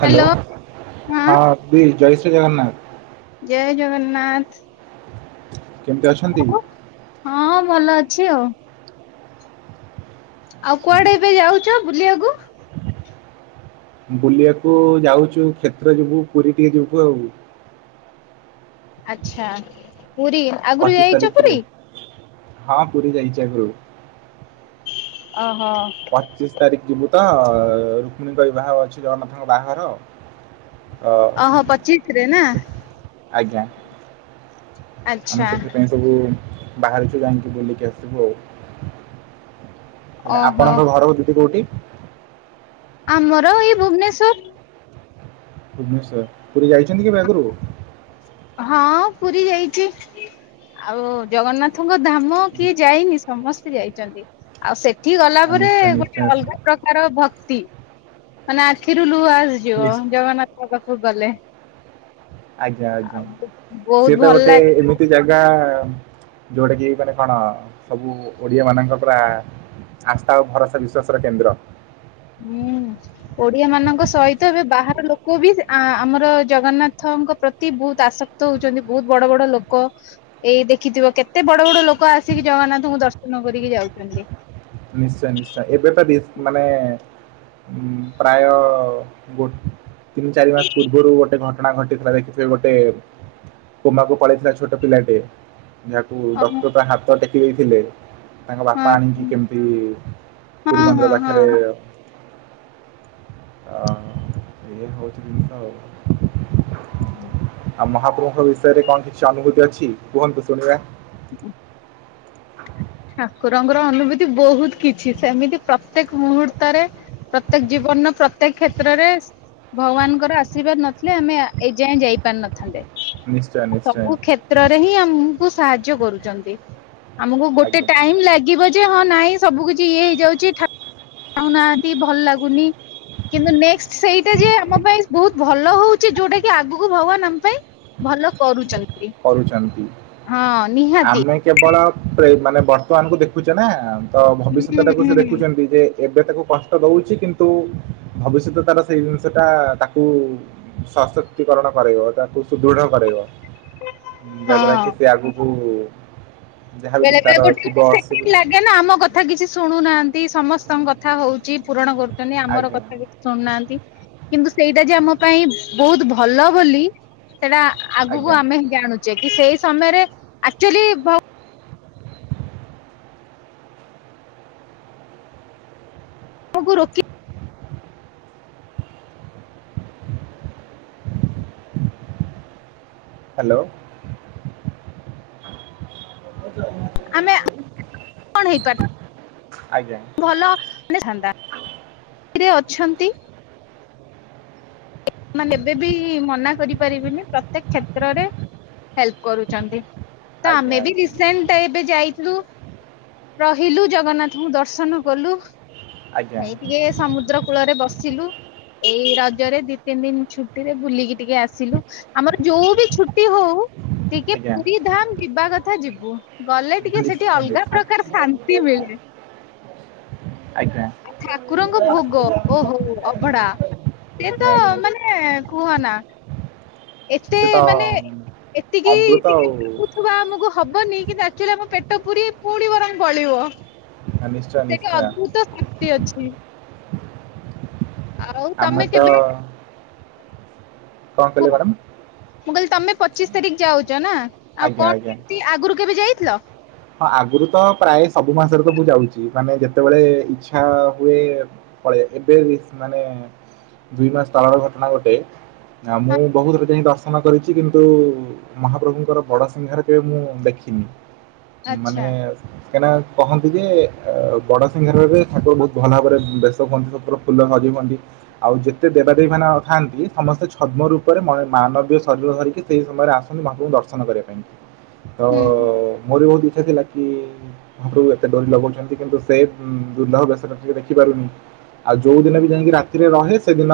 Hello ହଁ ବି ଜୟ ଜଗନ୍ନାଥ। ଜୟ ଜଗନ୍ନାଥ। କେମିତି ଅଛନ୍ତି? ହଁ ଭଲ ଅଛି ଆଉ। ଆଉ ଆଚ୍ଛା। କୁଆଡେ ଏବେ ଯାଉଛ ବୁଲିବାକୁ? ବୁଲିବାକୁ ଯାଉଛୁ କ୍ଷେତ୍ର ଯିବୁ ପୁରୀ ଟିକେ ଯିବୁ ଆଉ। ଆଛା ପୁରୀ ଆଗରୁ ପଚିଶ ଯାଇଛ ତାରିଖରେ ପୁରୀ? ହଁ ପୁରୀ ଯାଇଛି ଆଗରୁ। ଅ, ପଚିଶ ତାରିଖ ଯିବୁ ତ ରୁକ୍ମଣୀଙ୍କ ବିବାହ ଅଛି ଜଗନ୍ନାଥଙ୍କ ବାହାଘର ତ ଓହୋ ପଚିଶ ରେ ନା? ଆଜ୍ଞା। ଆମେ ଆଚ୍ଛା। ସେଥିପାଇଁ ସବୁ ବାହାରିଛୁ ଯାଇକି ବୁଲିକି ଆସିବୁ ଆଉ ହେଲେ ଓହୋ। ଆପଣଙ୍କ ଘରକୁ ଯିବୁ କଉଠି? ଆମର ଏଇ ଭୁବନେଶ୍ଵର। ଭୁବନେଶ୍ଵର ପୁରୀ ଯାଇଛନ୍ତି କେବେ ଆଗରୁ? ହଁ ପୁରୀ ଯାଇଛି ଆଉ ଜଗନ୍ନାଥଙ୍କ। ଧାମ କିଏ ଆଚ୍ଛା, ଯାଇନି ସମସ୍ତେ ଯାଇଛନ୍ତି ଆଉ ସେ ଠି ଗଲା ପରେ ନିଶ୍ଚୟ ନିଶ୍ଚୟ ଗୋଟେ ଅଲଗା ପ୍ରକାର ଭକ୍ତି ମାନେ ଆଖିରୁ ଲୁ ଲୁହ ଆସିଯିବ ନିଶ୍ଚୟ। ଜଗନ୍ନାଥଙ୍କ ପାଖକୁ ଗଲେ। ଆଜ୍ଞା ଆଜ୍ଞା ଆଉ ବହୁତ ସିଏ ତ ଭଲ ଗୋଟେ ଲାଗେ ଏମିତି ଜାଗା। ଯୋଉଟା କି ମାନେ କଣ ସବୁ ଓଡିଆମାନଙ୍କ ପରା। ଆସ୍ଥା ଓ ଭରସା ବିଶ୍ଵାସର କେନ୍ଦ୍ର। ହୁଁ ଓଡିଆ ମାନଙ୍କ ସହିତ ଏବେ ବାହାର ଲୋକ ବି ଆଁ ଆମର ଜଗନ୍ନାଥ। ଙ୍କ ପ୍ରତି ବହୁତ ଆସକ୍ତ ହଉଛନ୍ତି ବହୁତ ବଡ ବଡ ଲୋକ ଏଇ ଦେଖିଥିବ କେତେ ବଡ ବଡ ଲୋକ ଆସିକି ଜଗନ୍ନାଥଙ୍କୁ ଦର୍ଶନ କରିକି ଯାଉଛନ୍ତି। ନିଶ୍ଚୟ ନିଶ୍ଚୟ ଏବେତ ବି ମାନେ। ପ୍ରାୟ ଗୋ ତିନି ଚାରି ମାସ ପୂର୍ବରୁ ଗୋଟେ ଘଟ ଘଟଣା ଘଟିଥିଲା ଦେଖିଥିବେ ଗୋଟେ କୋମାକୁ ପଳେଇଥିଲା ଛୋଟ ପିଲାଟେ। ଯାହାକୁ ଓହୋ ଡକ୍ଟର ତା ହାତ ଟେକି ଦେଇଥିଲେ ତାଙ୍କ ହଁ ବାପା ଆଣିକି। କେମିତି ପୁରୀ ହଁ ମନ୍ଦିର ହଁ ହଁ ପାଖରେ। ହଁ। ହ ଏଇୟା ହଉଛି ଜିନିଷ ଆଉ। ହୁଁ ହୁଁ। ମହାପ୍ରଭୁଙ୍କ ବିଷୟରେ କଣ କିଛି ଅନୁଭୂତି ଅଛି କୁହନ୍ତୁ ଶୁଣିବା। ଠାକୁରଙ୍କର ଅନୁଭୂତି ବହୁତ କିଛି ସେମିତି ପ୍ରତ୍ୟେକ ମୁହୂର୍ତ୍ତରେ। ପ୍ରତ୍ୟେକ ଜୀବନର ପ୍ରତ୍ୟେକ କ୍ଷେତ୍ରରେ ଭଗବାନଙ୍କର ଆଶୀର୍ବାଦ ନଥିଲେ ଆମେ ଏଯାଏଁ ଯାଇପାରିନଥାନ୍ତେ। ନିଶ୍ଚୟ ନିଶ୍ଚୟ ସବୁ କ୍ଷେତ୍ରରେ ହିଁ ଆମକୁ ସାହାଯ୍ୟ କରୁଛନ୍ତି ଆମକୁ ଏତେ ଆଜ୍ଞା ଟାଇମ୍ ଲାଗିବ ଯେ ହଁ ନାଇଁ ସବୁ କିଛି ଇଏ ହେଇଯାଉଛି ଠା ପାଉନାହାନ୍ତି ଭଲ ଲାଗୁନି। କିନ୍ତୁ ନେକ୍ସ ସେଇଟା ଯେ ଆମ ପାଇଁ ବହୁତ ଭଲ ହଉଛି ଯୋଉଟା କି ଆଗକୁ ଭଗବାନ ଆମ ପାଇଁ। ଭଲ କରୁଛନ କରୁଛନ୍ତି। ହଁ ନିହାତି। ବଳ ପ୍ରେ ମାନେ ବର୍ତ୍ତମାନ କୁ ଦେଖୁଛେ ନା ତ ହୁଁ ଭବିଷ୍ୟତ ଟାକୁ ସେ ହୁଁ ଦେଖୁଛନ୍ତି ଯେ। ଏବେ ତାକୁ କଷ୍ଟ ଦଉଛି କିନ୍ତୁ ଭବିଷ୍ୟତ ତାର ସେଇ ଜିନିଷଟା ତାକୁ ସ ସଶକ୍ତିକରଣ କରେଇବ ତାକୁ ସୁଦୃଢ କରେଇବ। ଯା ଦ୍ୱାରା ହଁ କି ସେ ଆଗୁକୁ। ବେଳେ ବେଳେ ଗୋଟେ ଅସୁ ସେକେଣ୍ଡ ଲାଗେ ନା ଆମ କଥା କିଛି ଶୁଣୁନାହାନ୍ତି ସମସ ତଙ୍କ କଥା ହଉଛି ପୂରଣ କରୁଛନ୍ତି ଆମର ଆଜ୍ଞା କଥା କିଛି ଶୁଣୁନାହାନ୍ତି କିନ୍ତୁ ସେଇଟା ଯେ ଆମ ପାଇଁ ବହୁତ ଭଲ ବୋଲି। ସେଇଟା ଆଗକୁ ଆଜ୍ଞା ଆମେ ହଁ ଜାଣୁଛେ କି ସେଇ ସମୟରେ ଆକ୍ଚୁଆଲି ଭ ତମକୁ ରୋକି। ଆ ହାଲୋ। ଆମେ କଣ ହେଇପାର ଆଜ୍ଞା ଭଲ ମାନେ ଥାନ୍ତା ରେ ଅଛନ୍ତି। ମାନେ କେବେ ବି ମନା କରି ପାରିବିନି ପ୍ରତ୍ୟେକ କ୍ଷେତ୍ରରେ ହେଲ୍ପ କରୁଛନ୍ତି। ତ ଆଜ୍ଞା ଆମେ ବି ଆଜ୍ଞା ରିସେଣ୍ଟ ଏବେ ଯାଇଥିଲୁ। ରହିଲୁ ଜଗନ୍ନାଥଙ୍କୁ ଦର୍ଶନ କଲୁ। ଆଜ୍ଞା ଏଇ ଟିକେ ସମୁଦ୍ର କୂଳରେ ବସିଲୁ ଏଇ ର ଦି ତିନି ଦିନ ଛୁଟିରେ ବୁଲିକି ଟିକେ ଆସିଲୁ ଆମର ଯୋଉ ବି ଛୁଟି ହଉ। ଟିକେ ଆଜ୍ଞା ପୁରୀ ଧାମ ଯିବା କଥା ଯିବୁ ଗଲେ ଟିକେ ସେଠି ନିଶ୍ଚୟ ଅଲଗା ନିଶ୍ଚୟ ପ୍ରକାର ଶାନ୍ତି ମିଳେ। ଏ। [inaudible] ଆ ଠାକୁରଙ୍କ ଭୋଗ ଓହୋ ଅଭଢା ସେ ଆଜ୍ଞା ତ ଆଜ୍ଞା ମାନେ କୁହନା ଏତେ ସେ ତ ମାନେ ଏତିକି ଅମୃତ ଆଉ ଟିକେ ଭାବୁଥିବା ଆମକୁ ହବନି। କିନ୍ତୁ ଆକ୍ଚୁଆଲି ଆମ ପେଟ ପୁରୀ ପୁଣି ବରମ୍ ବଳିବ। ନିଶ୍ଚୟ ସେଠି ନିଶ୍ଚୟ ଅଦ୍ଭୁତ ସ୍ମୃତି ଅଛି। ଆଉ ଆମେ ତମେ କେବେ କଁ କୁହ କହିଲେ ମ୍ୟାଡ଼ାାମ୍ ମୁଁ କଇଲି ତମେ ପଚିଶ୍ ତାରିକ୍ ଯାଉଚ ନା ଆଉ ଆଜ୍ଞା କଣ ଆଜ୍ଞା କେମତି ଆଗୁରୁ କେବେ ଯାଇଥିଲ? ହଁ ଆଗରୁ ତ ପ୍ରାୟ ସବୁ ମାସରେ ତ ମୁଁ ଯାଉଛି ମାନେ ଯେତେବେଳେ ଇଛା ହୁଏ ପଳିଏ ଏବେ ମାନେ ଦୁଇ ମାସ୍ ତଳର ଘଟଣା ଗୋଟେ ନା ହଁ ମୁଁ ବହୁତ୍ ରେ ଯାଇ ଦଶ୍ ର୍ସନ କରିଛି କିନ୍ତୁ ମହାପ୍ରଭୁଙ୍କର ବଡ଼ ସିଂହାର କେବେ ମୁଁ ଦେଖିନି। ମାନେ ଆଚ୍ଛା କାଇଁନା କହନ୍ତି ଯେ ବଡ ସିଂହାର ଭାବେ ଠାକୁର ବହୁତୁ ଭଲ ଭାବରେ ବେସ ହୁଅନ୍ତି ଫୁଲ ସଜେ ଆଉ ଯେତେ ଦେବାଦେବୀ ମାନ ଥାନ୍ତି ସମସ୍ତେ ଛଦ୍ମ ରୂପରେ ମାନବୀୟ ଶରୀର ଧରିକି ସେଇ ସମୟରେ ଆସୁନୁ ବାପୁଙ୍କୁ ଦର୍ଶନ କରିବା ପାଇଁ। ତ ହୁଁ। ମୋର ବି ବହୁତ ଇଛା ଥିଲା କି ମହାପ୍ରଭ ଏତେ ଡୋରି ଲଗୋଉଛନ୍ତି କିନ୍ତୁ ସେ ଦୁର୍ଲଭ ବେସ ଟା ଟିକେ ଦେଖିପାରୁନି। ଆଉ ଯୋଉ ଦିନ ବି ଯାଇଁକି ରାତିରେ ରହେ ସେଦିନ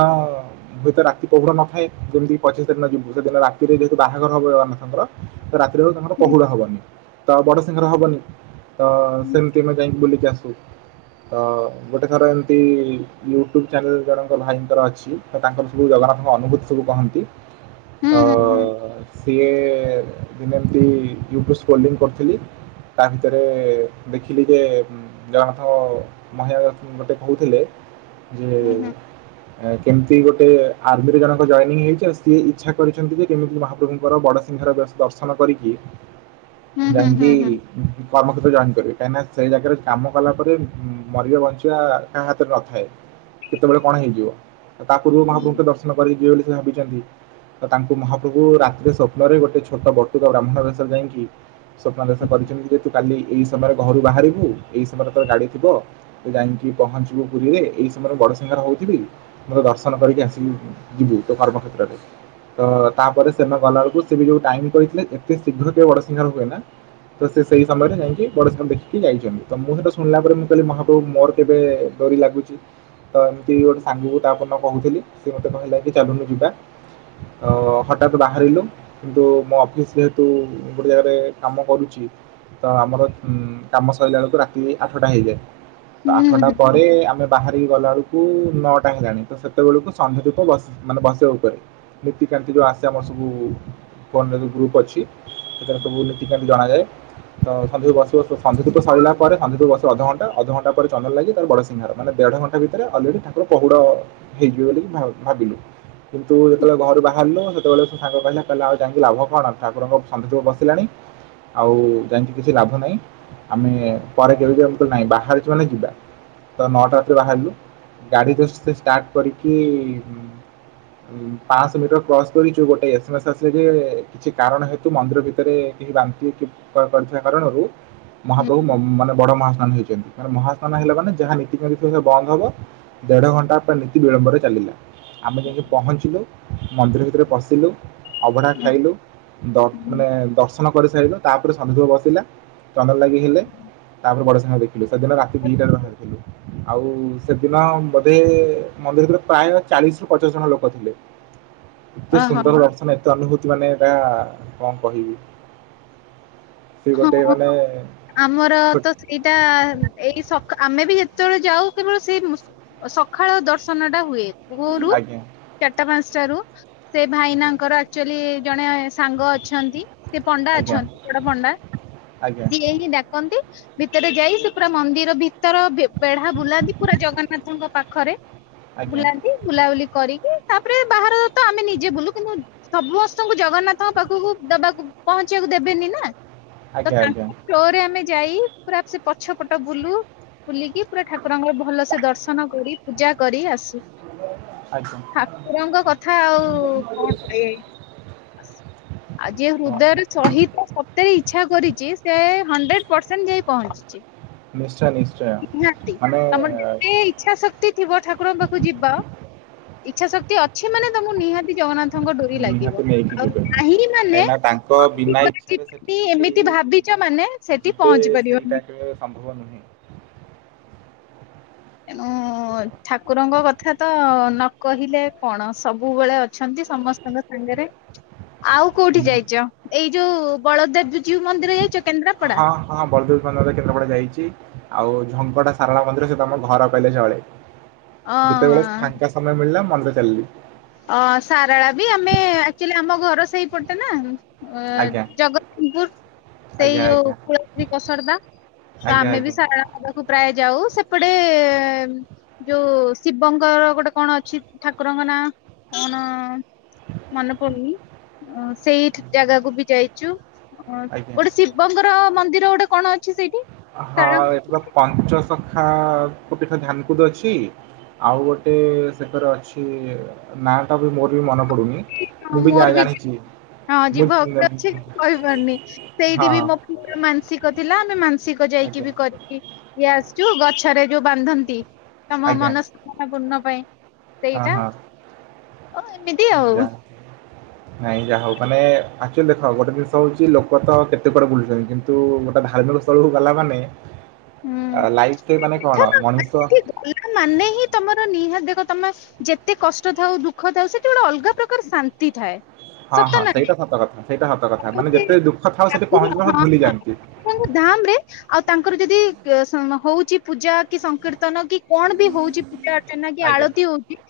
ହୁଏତ ରାତି ପହୁଡ ନଥାଏ ଯେମତିି ପଚିଶ ତାରିିନ ଯିବୁ ସେଦିନ ରାତିରେ ଯେହତୁ ବାହାଘର ହବ ଏ ଜଗନାଥଙ୍କ ରାତିରେ ହଉ ତାଙ୍କର ହୁଁ କହୁଡା ହବନି ତ ବଡ ସିଂଙ୍ଗର ହବନି ତ ସେମିତିମେ ଯାଇକି ବୁଲିକି ଆସୁ ତ ଗୋଟେ ଥର ଏମତି ୟୁଟ୍ୟୁବ ଚ୍ୟାନେଲ ଜଣଙ୍କ ଭାଇଙ୍କର ଅଛି ତ ତାଙ୍କର ସବୁ ଜଗ ଅନୁଭୂ ସବୁ କହନ୍ତି ହୁଁ ତ ହୁଁ ସିଏ ଦିନ ଏମତିୟ ଲି ତା ପରେ ଦେଖିଲିଯେ ଯଣଙ୍କ ଗୋଟେ କୁଡିରେ ଯେ ହୁଁ ହୁଁ କେମିତି ଗୋଟେ ଆର୍ମିରେ ଜଣକ ଜଏନିଂ ହେଇଛି ଆଉ ସିଏ ଇଚ୍ଛା କରିଛନ୍ତି ଯେ କେମିତି ମହାପ୍ରଭୁଙ୍କର ବଡ଼ସିଂହହାର ଦର୍ଶନ କରିକି ହୁଁ। ହୁଁ ହୁଁ ବାଙ୍କୀ ହୁଁ ହୁଁ ହୁଁ ହୁଁ ହୁଁ କର୍ମକ୍ଷେତ୍ର ଜଏନ କରିବେ କାହିଁକିନା ସେଇ ଜାଗାରେ କାମ କଲା ପରେ ମରିବା ବଞ୍ଚିବା କାହା ହାତରେ ନଥାଏ। କେତେବେଳେ କଣ ହେଇଯିବ ତା ପୂର୍ବରୁ ମହାପ୍ରଭୁଙ୍କ ଦର୍ଶନ କରିକ କି ଏଭଳି ସେ ଭାବିଛନ୍ତି। ତ ତାଙ୍କୁ ମହାପ୍ରଭୁ ରାତିରେ ସ୍ୱପ୍ନରେ ଗୋଟେ ଛୋଟ ବଟୁକା ବ୍ରାହ୍ମଣ ବେଶରେ ଯାଇଁକି ସ୍ୱପ୍ନ ଦେଶ କରିଛନ୍ତି ଯେ ତୁ କାଲି ଏଇ ସମୟରେ ଘରୁ ବାହାରିବୁ ଏଇ ସମୟରେ ତୋର ଗାଡି ଥିବ ତୁ ଯାଇଁ ପହଞ୍ଚିବୁ ପୁରୀରେ ଏଇ ସମୟରେ ବଡସିଂହାର ହଉଥିବି ମତେ ଦର୍ଶନ କରିକି ଆସି ଯିବୁ ତୋ ତ ତାପରେ ସେନ ଗଲା ବେଳକୁ ସିଏ ବି ଯୋଉ ଟାଇମ କହିଥିଲେ ଏତେ ଶୀଘ୍ର କେ ବଡ ସିଙ୍ଗାରପ ହୁଏ ନ ତ ସେଇ ସମୟରେ ଯାଇକି ବଡସିଂଘାର ଦେଖିକି ଯାଇଛନ୍ତି ତ ମୁଁ ସେଇଟା ଶୁଣିଲା ପରେ ମୁଁ କହିଲି ମହାପ୍ରଭୁ ମୋର କେବେ ଡୋରି ଲାଗୁଛି ତ ଏମିତି ଗୋଟେ ସାଙ୍ଗକୁ ତାପ ନ କହୁଥିଲି ସେ ମତେ କହିଲା କି ଚାଲୁନୁ ଯିବା। ହଠାତ୍ ବାହାରିଲୁ କିନ୍ତୁ ମୋ ଅଫିସ ଯେହେତୁ ଗୋଟେ ଜାଗାରେ କାମ କରୁଛି। ତ ଆମର ଉ କାମ ସରିଲା ବେଳକୁ ରାତି ଆଠଟା ହେଇଯାଏ। ଆଠଟା ପରେ ଆମେ ବାହାରିକି ଗଲା ବେଳକୁ ନଅଟା ହେଲାଣି ତ ସେତେବେଳକୁ ସନ୍ଧ୍ୟା ଧୂପ ବସିବା ମାନେ ବସିବା ଉପରେ ନୀତିକାାନ୍ତି ଯୋଉ ଆସେ ସ ସବୁ ଫୋନରେ ଗ୍ରୁପ୍ ଅଛି ସେଥିରେ ସବୁ ନୀତିକାନ୍ତି ଜଣାଯାଏ। ତ ସନ୍ଧ୍ୟୁକୁ ବସିବ ସନ୍ଧୁୁ ସରିଲ ପରେ ସନ୍ ବସିବ ଅଧଘଣ୍ଟା ଅଧଘଣ୍ଟା ପରେ ଚନ୍ଦନ ଲାଗି ତାର ବଡ ସିଂହାର ମାନେ ଦେଢ ଘଣ୍ଟା ଭିତରେ ଅଲରେଡି ଠାକୁର କହୁଡ ହେଇଯିବେ ବୋଲି ଭା ଭାବିଲୁ। କିନ୍ତୁ ଯେତେବେଳେ ଘରୁ ବାହାରିଲୁ ସେତେବେଳେ ସାଙ୍ଗ କହିଲା କହିଲେ ଆଉ ଯାଇକି ଲାଭ କଣ? ଆ ଠାକୁରଙ୍କ ସନ୍ଦଠୁପ ବସିଲାଣି। ଆଉ ଯାଇକି କିଛି ଲାଭ ନାହିଁ। ଆମେ ପରେ କେବେମ ନାହିଁ ବାହାରୁଛୁ ମାନେ ଯିବା। ତ ନଅଟାରେ ବାହାରିଲୁ। ଗାଡି ଷ୍ଟାର୍ଟ କରିକି ଉଁ ପାଁଶହ ମିଟର କ୍ରସ୍ କରିଛୁ ଗୋଟେ ଏସେମେସ୍ ଆସିଲେ ଯେ କିଛି କାରଣ ହେ ତ ମନ୍ଦିର ଭିତରେ କେହି ବାନ୍ତି କ-କରିଥିବା କାରଣରୁ ହୁଁ ମହାପ୍ରଭୁ ହୁଁ ହୁଁ। ମୋ ମାନେ ବଡ ମହାସ୍ନାନ ହେଇଛନ୍ତି। ମାନେ ମହାସ୍ନାନ ହେଲା ମାନେ ଯାହା ନୀତି ଫିତି ଥିବ ସବୁ ବନ୍ଦ ହବ। ଦେଢ ଘଣ୍ଟା ପା ନୀତି ବିଳମ୍ବରେ ଚାଲିଲା। ଆମେ ଯାଇକି ପହଁଞ୍ଚିଲୁ। ମନ୍ଦିର ଭିତରେ ପଶିଲୁ ଅବଢା ଖାଇଲୁ। ଦଶ୍ ହୁଁ ମାନେ ଦଶ୍ ଦର୍ଶନ କରି ସାଇଲୁ। ତା ପରେ ଶନି ଦୁଷ ବସିଲା। ଚଦନ ଲାଗି ହେଲେ ତାପରେ ବଡ ହଁ ଦେଖିଲୁ। ସେଦିନ ରାତି ଦିଟା ଆଳୁ ବାହାରିଥିଲୁ। ଆଉ ସେଦିନ ବୋଧେ ମନ୍ଦିରରେ ପ୍ରାୟ ଚାଳିଶ୍ ରୁ ପଚାଶ ଜଣ ଲୋକ ଥିଲେ। [inaudible] ଏତେ ଓହୋ ସୁନ୍ଦର ଦର୍ଶନ ଏତେ ଅନୁଭୂତି ମାନେ ଏଇଟା କଣ କହିବି। ସେ ଗୋଟେ ହଁ ମାନେ ଆମର ଛୋ ତ ସେଇଟା ଏଇ ସକା ଆ ମେ ବି ଯେତେବେଳେ ଯାଉ କେବଳ ସେଇ ସକାଳ ଦର୍ଶନ ଟା ହୁଏ। ଭୋରୁ ଆଜ୍ଞା ଚାରିଟା ପାଞ୍ଚଟା ରୁ ସେ ଭାଇନାଙ୍କର ଆକ୍ଚୁଆଲି ଜଣେ ସାଙ୍ଗ ଅଛନ୍ତି ସେ ପଣ୍ଡା ଆଜ୍ଞା ଅଛନ୍ତି ବଡ ପଣ୍ଡା। ଆଜ୍ଞା ଆଜ୍ଞା ସିଏ ହିଁ ଡାକନ୍ତି ଭିତରେ ଯାଇ ସେ ପୁରା ମନ୍ଦିର ଭିତରେ ତର ବେଢା ବୁଲାନ୍ତି ପୁରା ଜଗନ୍ନାଥଙ୍କ ପାଖରେ। ବୁଲାନ୍ତି ବୁଲାବୁଲି କରିକି ତାପରେ ବାହାରତ ଆମେ ନିଜେ ବୁଲୁ କିନ୍ତୁ ସମସ୍ତଙ୍କୁ ଜଗନ୍ନାଥଙ୍କ ପାଖକୁ ଦେବାକୁ ପଂହଁଚିବାକୁ ଦେବେନି ନା। ଆଜ୍ଞା ଆଜ୍ଞା। ଷ୍ଟୋରେ ଆମେ ଯାଇ ପୁରା ସେ ପଛ ପଟ ବୁଲୁ। ବୁଲିକି ପୁରା ଠାକୁରଙ୍କର ଭଲସେ ଦର୍ଶନ କରି ପୂଜା କରି ଆସୁ। ଆଜ୍ଞା ଠାକୁରଙ୍କ କଥା ଆଉ କଣ କହିବେ। ଆଜି ଏ ହଁ ହୃଦୟର ସହିତ ସତେ ଇଚ୍ଛା କରି କି ସେ ହଣ୍ଡ୍ରେଡ୍ ପରସେଣ୍ଟ୍ ଯାଇ ପହଞ୍ଚିଛି। ନିଶ୍ଚୟ ନିଶ୍ଚୟ ନିହାତି ମାନେ ତମର ଯେତେ ଇଚ୍ଛା ଶକ୍ତି ଥିବ ଠାକୁରଙ୍କ ପାଖକୁ ଯିବ। ଇଚ୍ଛା ଶକ୍ତି ଅଛି ମାନେ ତମ ନିହାତି ଜଗନ୍ନାଥଙ୍କ ଡୋରି ଲାଗିବ। ନିହାତି ନେଇକି ଆଉ ଯିବେ ନାହିଁ ମାନେ କାହିଁକିନା ତାଙ୍କ ବିନା [unintelligible] ଇଚ୍ଛାରେ ସେଠିକି କେହି ଏମିତି ଭାବିଛ ମାନେ ସେଠି ଯିବେ ପହଞ୍ଚି ସେଇଟା ପାରିବନି। କେବେ ସମ୍ଭବ ନୁହେଁ ଏଣୁ ଠାକୁରଙ୍କ କଥା ତ ନ କହିଲେ କଣ ସବୁବେଳେ ଅଛନ୍ତି ସମସ୍ତଙ୍କ ସାଙ୍ଗରେ। ଆଉ କୋଉଠି ହୁଁ, ଯାଇଛ ଏଇ ଯୋଉ ବଳଦେବ୍ ଜୁ ହଁ ହଁ ବଳଦେବ କେନ୍ଦ୍ରାପଡା ଯାଇଚି। ଆଉ ଝଙ୍କଟା ସାରଳା ମନ୍ଦିର ସେ ତମ ଘର କହିଲେ ଚଳେ। ଯେତେବେଳେ ଅଁ ଫାଙ୍କା ସମୟ ମିଳିଲା ମନ୍ଦିର ଚାଲିଲି। ଅ ସାରଳା ବି ଆମେ ଆକ୍ଚୁଆଲି ଆମ ଘର ସେଇପଟେ ନା। ଅ ଆଜ୍ଞା ଜଗତସିଂହପୁର ସେଇ ଆଜ୍ଞା ଯୋଉ ଆଜ୍ଞା କୁଳ୍ରୀ ପସରଦା। ତ ଆଜ୍ଞା ଆମେ ଆଜ୍ଞା ବି ସାରଳା ଆଳକୁ ପ୍ରାୟ ଯାଉ। ସେପଟେ ଯୋଉ ଶିବଙ୍କର ଗୋଟେ କଣ ଅଛି ଠାକୁରଙ୍କ ନାଁ କଣ? ମନେପଡୁନି ସେଇ ଜାଗାକୁ ବି ଯାଇଚୁ। ହଁ ଆଜ୍ଞା। ଗୋଟେ ଶିବଙ୍କର ମନ୍ଦିର ଗୋଟେ କଣ ଅ ହଁ ଏଠି ତ ପଞ୍ଚସଖା ଧ୍ୟାନ ପୀଠ ଅଛି। ଆଉ ଗୋଟେ ସେକରେ ଅଛି ନା ଟା ବି ମୋ ମନ ପଡୁନି ମୁଁ ବି ଜା-ଜାଣିଛି। ହଁ ଯିବ କିଛି କହି ପାରୁନି। ହଁ ସେଇଠି ବି ମୋ ପୁଅର ମାନସିକ ଥିଲା। ଆମେ ମାନସିକ ଯାଇକି ଆଜ୍ଞା ବି କରିକି ଇଏ ଆସିଛୁ। ଗଛରେ ଯୋଉ ବାନ୍ଧନ୍ତି। ତମ ଆଜ୍ଞା ମନସ୍କାମନା ପୂର୍ଣ୍ଣ ପାଇଁ ସେଇଟା। ଏମିତି ଆଉ [unintelligible] ହୁଁ। ଭାଇ ଯାହା ହଉ ତମେ ଅଚ୍ୟାଲ ଦେଖ ଗୋଟେ ଜିଷ ହଉଛିକ ତ କେତେ କୁଟେ ବୁଲୁଛନ୍ତି କିନ୍ତୁ ଗୋଟେ ଧାର୍ମିକ ସ୍ଥଳ କୁ ଗଲା ମାନେ ଆ ଲାଇଫରେ ମାନେ କଣ ହୁଁ ମଣିଷ [inaudible] ଗଲା ମାନେ ହିଁ ତମର ନିହାତି ଦେଖ ତମେ ଯେତେ କଷ୍ଟ ଥାଉ ଦୁଃଖ ଥାଉ ସେଠି ଗୋଟେ ଅଲଗା ପ୍ରକାର ଶାନ୍ତି ଥାଏ। ହଁ ସତ ହଁ ନା ନାଇଁ? ସେଇଟା ସତ କଥା ସେଇଟା ସେ [inaudible] ଭୁଲି ଯାଆନ୍ତି। ଠାକୁର ଧାମ ରେ ଆଉ ତାଙ୍କର ଯଦି। କି କେଶମା ହଉଛି ପୂଜା କି ସଂକୀର୍ତ୍ତନ କି କଣ ବି ହଉଛି। ପୂଜା ଅର୍ଚ୍ଚନା କି ଆଜ୍ଞା ଆଳତି ହଉଛି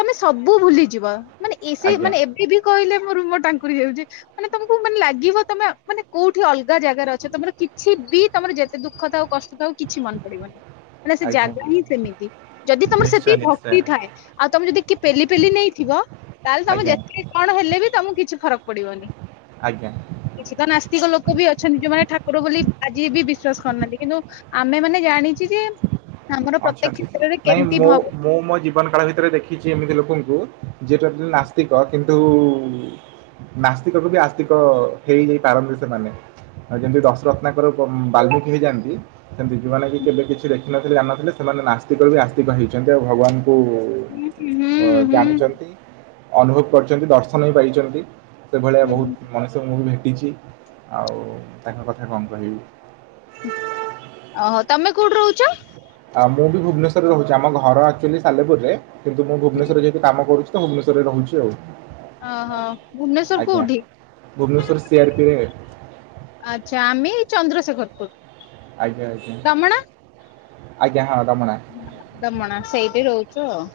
ତମେ ସବୁ ଭୁଲିଯିବ। ମାନେ ଏସ ଆଜ୍ଞା ମାନେ ଏବେ ବି କହିଲେ ମୋ ରୁମ ଟାଙ୍କୁରି ଯାଉଛି ମାନେ ତମକୁ ମାନେ ଲାଗିବ ତମେ ମାନେ କୋଉଠି ଅଲଗା ଜାଗାରେ ଅଛ ତମର କିଛି ବି ତମର ଯେତେ ଦୁଖ ଥାଉ କଷ୍ଟ ଥାଉ କିଛି ମନେ ପଡିବନି। ମାନ ସେ ଆଜ୍ଞା ଜାଗା ହିଁ ସେମିତି ଯଦି ତମର ନିଶ୍ଚୟ ସେତିକି ନିଶ୍ଚୟ ଭକ୍ତି ଥାଏ ଆଉ ତମେ ଯଦି କିଏ ପେଲି ପେଲି ନେଇଥିବ ତାହେଲେ ତମେ ଆଜ୍ଞା ଯେତକେ କଣ ହେଲେ ବି ତମକୁ କିଛି ଫରକ ପଡିବନି। ଆଜ୍ଞା ଆଜ୍ଞା। କିଛି ତ ନାସ୍ତିକ ଲୋକ ବି ଅଛନ୍ତି ଯୋଉମାନେ ଠାକୁର ବୋଲି ଆଜି ବି ବିଶ୍ଵାସ କରୁନାହାନ୍ତି କିନ୍ତୁ। ଆମେ ମାନେ ଜାଣିଚି ଜେ। ଅଛ ନାଇଁ ମୁଁ ମୁଁ ମୋ ଜୀବନ କାଳ ଭିତରେ ଦେଖିଛି ଏମିତି ଲୋକଙ୍କୁ ଯିଏ ଟୋଟଲି ନାସ୍ତିକ କିନ୍ତୁ। ନାସ୍ତିକକୁ ବି ଆସ୍ତିକ ହେଇଯାଇ ପାରନ୍ତି ସେମାନେ। ଆଉ ଯେମିତି ଦଶ ରତ୍ନାଙ୍କର ବାଲ୍ମୀିକି ହେଇଯାଆନ୍ତି। ସେମିତି ଯଉମାନେ କି କେବେ କିଛି ଦେଖିନଥିଲେ ଜାନଥିଲେ ସେମାନେ ନାତିକରୁ ବି ଆସ୍ତିକ ହେଇଛନ୍ତି ଆଉ ଭଗବାନ ହୁଁ ଓହ ହୁଁ ହୁଁ ଜାଣିଛନ୍ତି। ଅନୁଭବ କରିଛନ୍ତି ଦର୍ଶନ ହଇ ପାଇଛନ୍ତି ସେଭଳିଆ ହୁଁ। ବହୁତ ମଣିଷ ମୁଁ ବି। ଟିଛି ଆଉ ତାଙ୍କ କଥା କଣ କହିବି। ଓହୋ ତମେ କୋଉଠି ରହୁଛ? ଆମେ ବି ଭୁବନେଶ୍ୱରରେ ରହୁଛି ଆମ ଘର ଆକ୍ଚୁଆଲି ସାଲେପୁର ରେ କିନ୍ତୁ ମୁଁ ଭୁବନେଶ୍ୱରରେ ଯି କାମ କରୁଛି ଭୁବନେଶ୍ୱରରେ ରହୁଚୁ ଆଉ ଓହୋ ଭୁବନେଶ୍ଵର ଆଜ୍ଞା କୋଉଠି ଭୁବନେଶ୍ୱର ସିଆର୍ପିରେ ଆଛା ଆମେ ଚନ୍ଦ୍ରଶେଖର। ଆଜ୍ଞା ଆଜ୍ଞା ଆଜ୍ଞା ହଁ। ରମଣା ଦମଣା ସେଇଠି ରହୁଛୁ ଆଉ।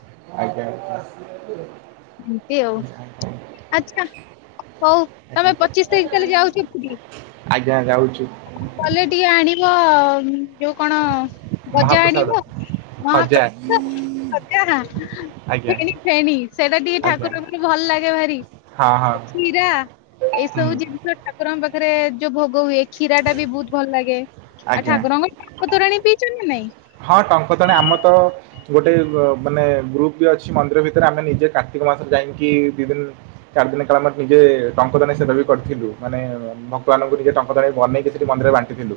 ଆଜ୍ଞା ଆଞା। ଏମ୍ତି ଆଉ ଆଚ୍ଛା। ହଉ ତମେ ଆଜ୍ଞା ପଚିଶି ତାରିଖ ତାହେଲେ ଯାଉଛ ପୁରୀ। ଆଜ୍ଞା ଯାଉଛି। କଲେ ଟିକେ ଆଣିବ ଆଉ ଯୋଉ କଣ ଗଜା ମହାପ୍ରସାଦ ଆଣିବ ଖଜା ମହାପ୍ରଭୁଙ୍କ ଗଜା ହଁ ଆଜ୍ଞା ଫେଣି ଫେଣି ସେ ଟିକେ ଆଜ୍ଞା ଠାକୁରଙ୍କ ଭଲ ଲାଗେ ଭାରି ହଁ ହଁ ଏ କଷୀରା ଏଇ ହୁଁ ସବୁ ଜିନିଷ ଠାକୁ ଠାକୁର ଙ୍କ ପାଖରେ ଯୋଉ ଭୋଗ ହୁଏ ଖିରା ଟା ବି ବହୁତ ଭଲ ଲାଗେ। ଆଉ ଆଜ୍ଞା ଠାକୁରଙ୍କ ଟକଂତରାଣୀ ପିଚନନ୍ତି ନା ନାଇଁ। ହଁ ଟଙ୍କ ତରାଣି ଆମର ତ ଗୋଟେ ମାନେ ଗ୍ରୁପ ବି ଅଛି ମନ୍ଦିର ଭିତରେ ଆମେ ନିଜେ କାଟି। ମାସ ଯାଇକି ଦି ଦିନ ଚାରି ଦିନ କାଳ ନିଜେ ଟଙ୍କ ତୋରାଣି ଦାନ ସେବା ବି କରିଥିଲୁ ମାନେ ଭଗବାନଙ୍କୁ ନିଜେ ଟଙ୍କ ତୋରାଣି ବନେଇକି ସେଠି ମନ୍ଦିରରେ ବାଣ୍ଟିଥିଲୁ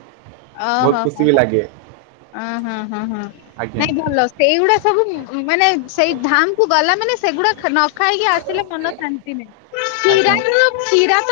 ବହୁତ ଓହୋ ହୋ ଖୁସି ବି ଲାଗେ। ହଁ ହଁ ହଁ ହଁ ଆଜ୍ଞା ନାଇଁ ଭଲ ସେଇଗୁଡା ସବୁ ମାନେ ସେଇ ଧାମ୍ କୁ ଗଲା ମାନେ ମାନେ ସେଗୁଡା ନ ଖାଇକି ଆସିଲେ ମନ ଶାନ୍ତି ନାହିଁ କିରା ଆଜ୍ଞା ଯେ ଖିରା